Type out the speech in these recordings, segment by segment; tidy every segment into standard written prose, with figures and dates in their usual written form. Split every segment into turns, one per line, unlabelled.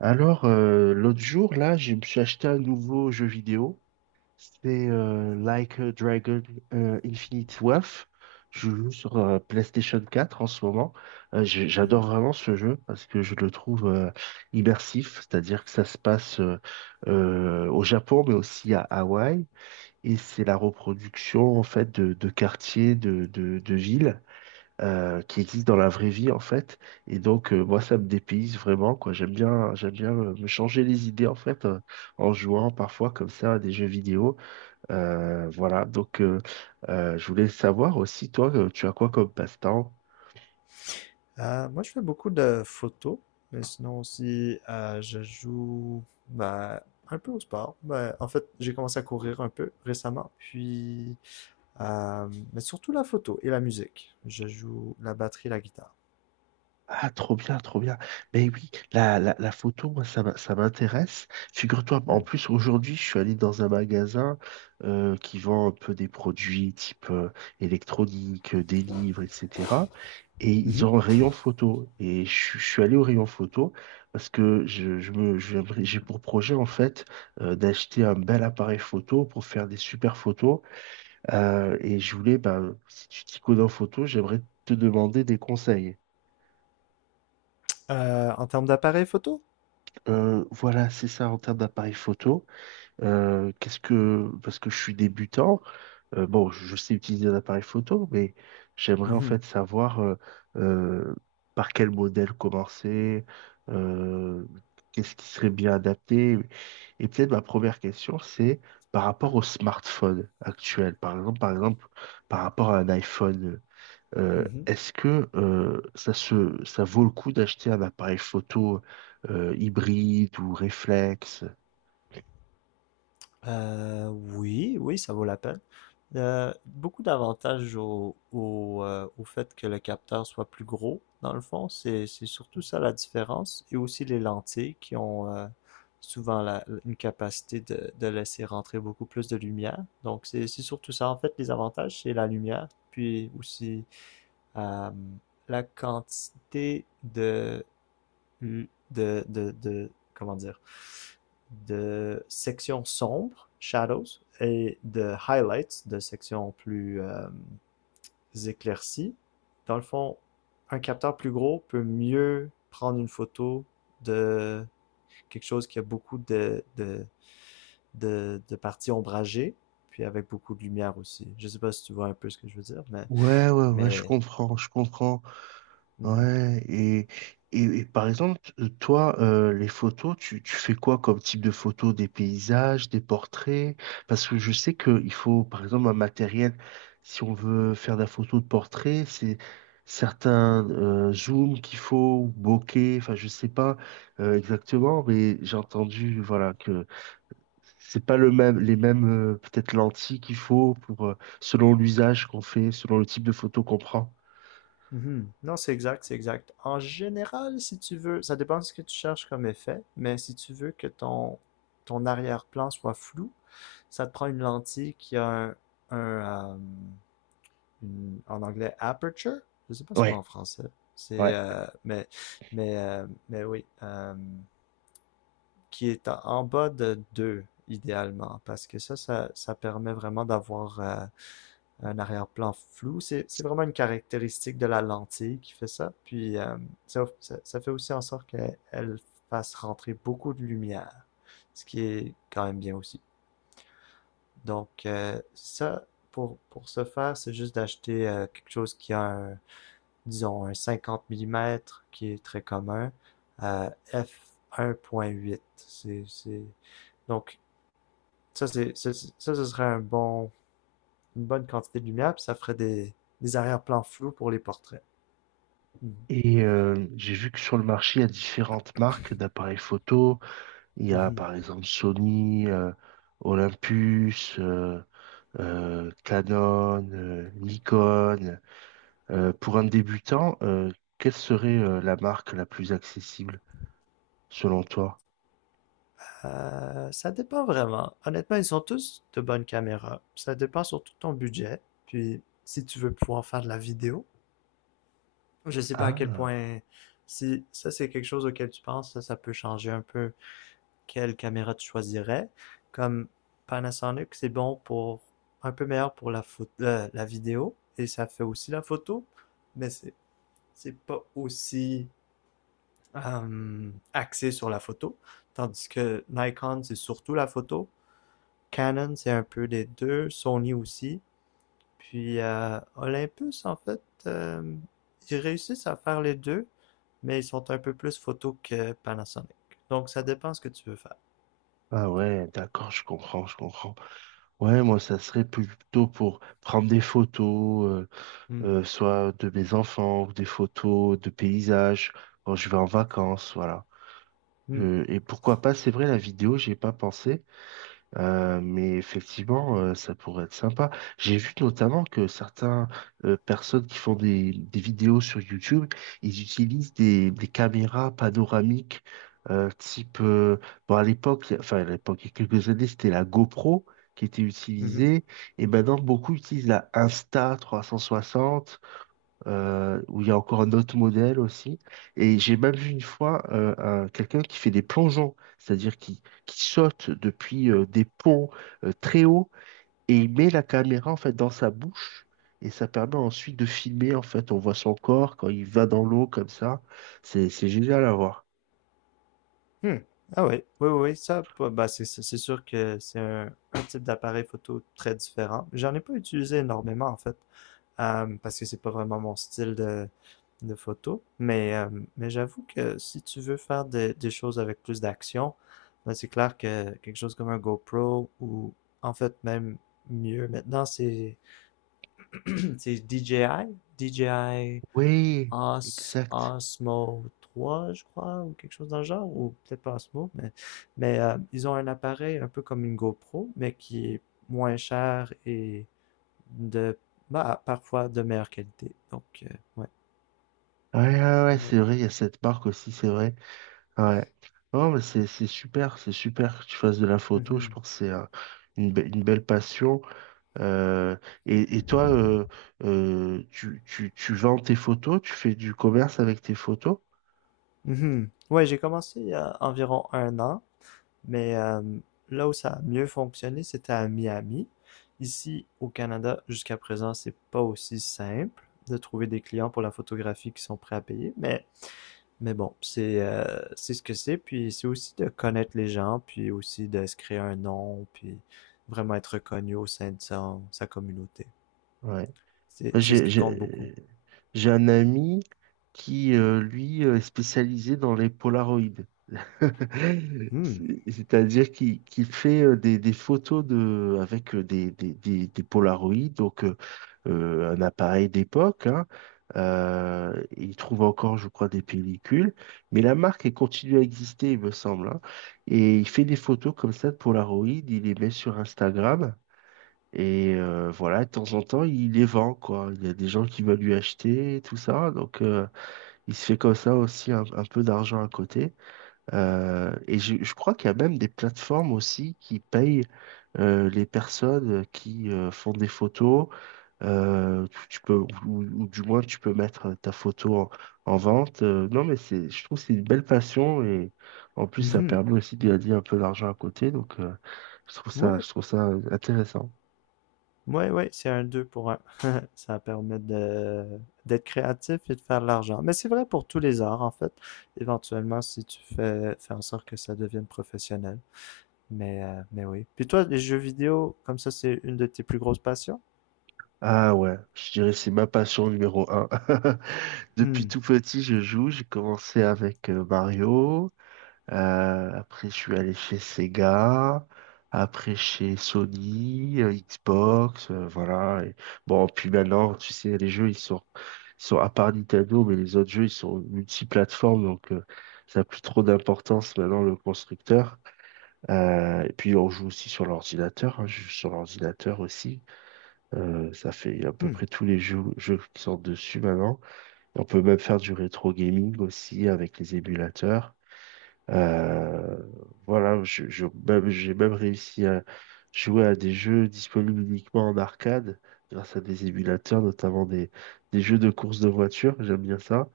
L'autre jour, là, je me suis acheté un nouveau jeu vidéo. C'est Like a Dragon Infinite Wealth. Je joue sur PlayStation 4 en ce moment.
Mhm.
J'adore vraiment ce jeu parce que je le trouve immersif, c'est-à-dire que ça se passe au Japon, mais aussi à Hawaï. Et c'est la reproduction, en fait, de quartiers, de villes qui existent dans la vraie vie en fait. Et donc moi ça me dépayse vraiment quoi. J'aime bien me changer les idées en fait en jouant parfois comme ça à des jeux vidéo. Voilà donc, je voulais savoir aussi toi tu as quoi comme passe-temps?
Moi, je fais beaucoup de photos, mais sinon aussi, je joue bah, un peu au sport. Bah, en fait, j'ai commencé à courir un peu récemment, puis, mais surtout la photo et la musique. Je joue la batterie, la guitare.
Ah, trop bien, trop bien. Mais oui, la photo, moi, ça m'intéresse. Figure-toi, en
Hmm.
plus, aujourd'hui, je suis allé dans un magasin qui vend un peu des produits type électronique, des livres, etc. Et ils
Mhm.
ont un rayon photo. Et je suis allé au rayon photo parce que j'ai pour projet, en fait, d'acheter un bel appareil photo pour faire des super photos. Et je voulais, ben, si tu t'y connais en photo, j'aimerais te demander des conseils.
En termes d'appareil photo?
Voilà, c'est ça en termes d'appareil photo. Parce que je suis débutant, bon, je sais utiliser un appareil photo, mais j'aimerais en
Mhm.
fait savoir euh, par quel modèle commencer, euh, qu'est-ce qui serait bien adapté. Et peut-être ma première question, c'est par rapport au smartphone actuel, par exemple, par rapport à un iPhone.
Mhm.
Est-ce que ça se, ça vaut le coup d'acheter un appareil photo hybride ou réflexe?
Oui, oui, ça vaut la peine. Beaucoup d'avantages au fait que le capteur soit plus gros, dans le fond. C'est surtout ça la différence. Et aussi les lentilles qui ont souvent une capacité de laisser rentrer beaucoup plus de lumière. Donc c'est surtout ça. En fait, les avantages, c'est la lumière, puis aussi euh, la quantité de, comment dire, de sections sombres, shadows, et de highlights, de sections plus éclaircies. Dans le fond, un capteur plus gros peut mieux prendre une photo de quelque chose qui a beaucoup de parties ombragées, puis avec beaucoup de lumière aussi. Je sais pas si tu vois un peu ce que je veux dire, mais,
Ouais, ouais, ouais, je
mais
comprends, je comprends.
mhm.
Ouais, et par exemple, toi, les photos, tu fais quoi comme type de photos? Des paysages, des portraits? Parce que je sais qu'il faut, par exemple, un matériel, si on veut faire de la photo de portrait, c'est certains zooms qu'il faut, ou bokeh, enfin, je sais pas exactement, mais j'ai entendu, voilà, que c'est pas le même, les mêmes, peut-être lentilles qu'il faut pour, selon l'usage qu'on fait, selon le type de photo qu'on prend.
Mhm. Non, c'est exact, c'est exact. En général, si tu veux, ça dépend de ce que tu cherches comme effet, mais si tu veux que ton arrière-plan soit flou, ça te prend une lentille qui a un, euh, en anglais aperture. Je sais pas c'est quoi en
Ouais,
français. C'est,
ouais.
euh, mais, mais oui, qui est en bas de 2 idéalement, parce que ça permet vraiment d'avoir un arrière-plan flou. C'est vraiment une caractéristique de la lentille qui fait ça. Puis fait aussi en sorte qu'elle fasse rentrer beaucoup de lumière, ce qui est quand même bien aussi. Donc pour ce faire, c'est juste d'acheter quelque chose qui a un, disons, un 50 mm qui est très commun, f1.8. C'est... Donc ça, ce serait un bon une bonne quantité de lumière, puis ça ferait des arrière-plans flous pour les portraits.
Et j'ai vu que sur le marché, il y a différentes marques d'appareils photo. Il y a
Mhm.
par exemple Sony, Olympus, Canon, Nikon. Pour un débutant, quelle serait la marque la plus accessible selon toi?
Ça dépend vraiment. Honnêtement, ils sont tous de bonnes caméras. Ça dépend surtout de ton budget. Puis, si tu veux pouvoir faire de la vidéo, je sais pas à quel
Ah,
point. Si ça, c'est quelque chose auquel tu penses, ça peut changer un peu quelle caméra tu choisirais. Comme Panasonic, c'est bon pour, un peu meilleur pour photo, la vidéo. Et ça fait aussi la photo. Mais c'est pas aussi axé sur la photo, tandis que Nikon, c'est surtout la photo. Canon, c'est un peu les deux. Sony aussi. Puis Olympus, en fait, euh, ils réussissent à faire les deux, mais ils sont un peu plus photo que Panasonic. Donc, ça dépend ce que tu veux faire.
ah, ouais, d'accord, je comprends, je comprends. Ouais, moi, ça serait plutôt pour prendre des photos,
Hmm,
soit de mes enfants, ou des photos de paysages, quand je vais en vacances, voilà.
hmm,
Et pourquoi pas, c'est vrai, la vidéo, j'y ai pas pensé, mais effectivement, ça pourrait être sympa. J'ai vu notamment que certaines personnes qui font des vidéos sur YouTube, ils utilisent des caméras panoramiques type, bon, à l'époque, il y a- enfin à l'époque, il y a quelques années, c'était la GoPro qui était
mhm,
utilisée. Et maintenant, beaucoup utilisent la Insta360 où il y a encore un autre modèle aussi. Et j'ai même vu une fois quelqu'un qui fait des plongeons, c'est-à-dire qui saute depuis des ponts très hauts et il met la caméra en fait dans sa bouche et ça permet ensuite de filmer en fait. On voit son corps quand il va dans l'eau comme ça. C'est génial à voir.
hmm. Ah oui, oui, oui, oui, ça, bah, bah, c'est sûr que c'est un type d'appareil photo très différent. J'en ai pas utilisé énormément, en fait, parce que c'est pas vraiment mon style de photos. Mais j'avoue que si tu veux faire des choses avec plus d'action, ben, c'est clair que quelque chose comme un GoPro ou en fait même mieux maintenant, c'est c'est DJI
Oui, exact.
Osmo 3, je crois, ou quelque chose dans le genre, ou peut-être pas Osmo, ils ont un appareil un peu comme une GoPro, mais qui est moins cher et de bah, parfois de meilleure qualité. Donc, ouais.
Ouais, ouais, ouais,
Ouais.
c'est vrai, il y a cette marque aussi, c'est vrai. Ouais. Non, mais c'est super, c'est super que tu fasses de la photo. Je
Mhm.
pense que c'est une belle passion. Euh, et toi, tu vends tes photos, tu fais du commerce avec tes photos?
Mhm. Ouais, j'ai commencé il y a environ un an, mais là où ça a mieux fonctionné, c'était à Miami. Ici, au Canada, jusqu'à présent, c'est pas aussi simple de trouver des clients pour la photographie qui sont prêts à payer, mais bon, c'est ce que c'est, puis c'est aussi de connaître les gens, puis aussi de se créer un nom, puis vraiment être reconnu au sein de sa communauté.
Ouais.
C'est
Moi,
c'est ce
J'ai,
qui compte beaucoup.
j'ai, j'ai un ami qui, est spécialisé dans les Polaroids.
Hmm.
C'est-à-dire qu'il fait des photos de, avec des Polaroids, donc un appareil d'époque, hein. Il trouve encore, je crois, des pellicules, mais la marque, elle continue à exister, il me semble, hein. Et il fait des photos comme ça de Polaroid, il les met sur Instagram. Et voilà, de temps en temps, il les vend, quoi. Il y a des gens qui veulent lui acheter, tout ça. Donc, il se fait comme ça aussi un peu d'argent à côté. Je crois qu'il y a même des plateformes aussi qui payent les personnes qui font des photos. Euh, tu, tu peux, ou du moins, tu peux mettre ta photo en vente. Non, mais c'est, je trouve que c'est une belle passion et en plus, ça
Mhm.
permet aussi de gagner un peu d'argent à côté. Donc,
Ouais.
je trouve ça intéressant.
Ouais, ouais, c'est un 2 pour un. Ça permet de d'être créatif et de faire de l'argent. Mais c'est vrai pour tous les arts, en fait. Éventuellement, si tu fais en sorte que ça devienne professionnel. Mais oui. Puis toi, les jeux vidéo, comme ça, c'est une de tes plus grosses passions?
Ah ouais, je dirais que c'est ma passion numéro un. Depuis
Hmm,
tout petit, je joue. J'ai commencé avec Mario. Après, je suis allé chez Sega. Après, chez Sony, Xbox, voilà. Et bon, puis maintenant, tu sais, les jeux, ils sont à part Nintendo, mais les autres jeux, ils sont multiplateformes, donc ça n'a plus trop d'importance maintenant, le constructeur. Et puis, on joue aussi sur l'ordinateur, hein, je joue sur l'ordinateur aussi. Ça fait à peu
hmm,
près tous les jeux qui sortent dessus maintenant. Et on peut même faire du rétro gaming aussi avec les émulateurs. Euh, j'ai même réussi à jouer à des jeux disponibles uniquement en arcade, grâce à des émulateurs, notamment des jeux de course de voiture, j'aime bien ça.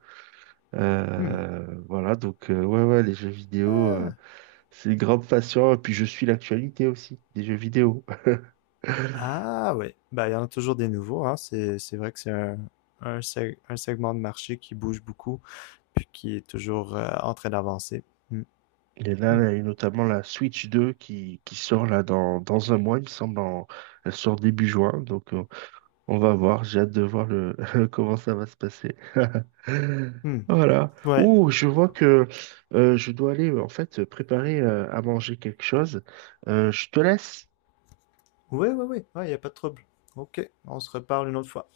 hmm.
Ouais, ouais, les jeux vidéo,
Ah,
c'est une grande passion, et puis je suis l'actualité aussi des jeux vidéo.
ah oui. Ben, il y en a toujours des nouveaux, hein. C'est vrai que c'est un segment de marché qui bouge beaucoup, puis qui est toujours en train d'avancer. Hmm,
Et
hmm,
là, il y a notamment la Switch 2 qui sort là dans un mois, il me semble, elle sort début juin, donc on va voir, j'ai hâte de voir le comment ça va se passer.
hmm.
Voilà.
Ouais,
Ouh, je vois que je dois aller en fait préparer à manger quelque chose. Je te laisse.
ouais, ouais, ouais, ouais, il y a pas de trouble. OK, on se reparle une autre fois.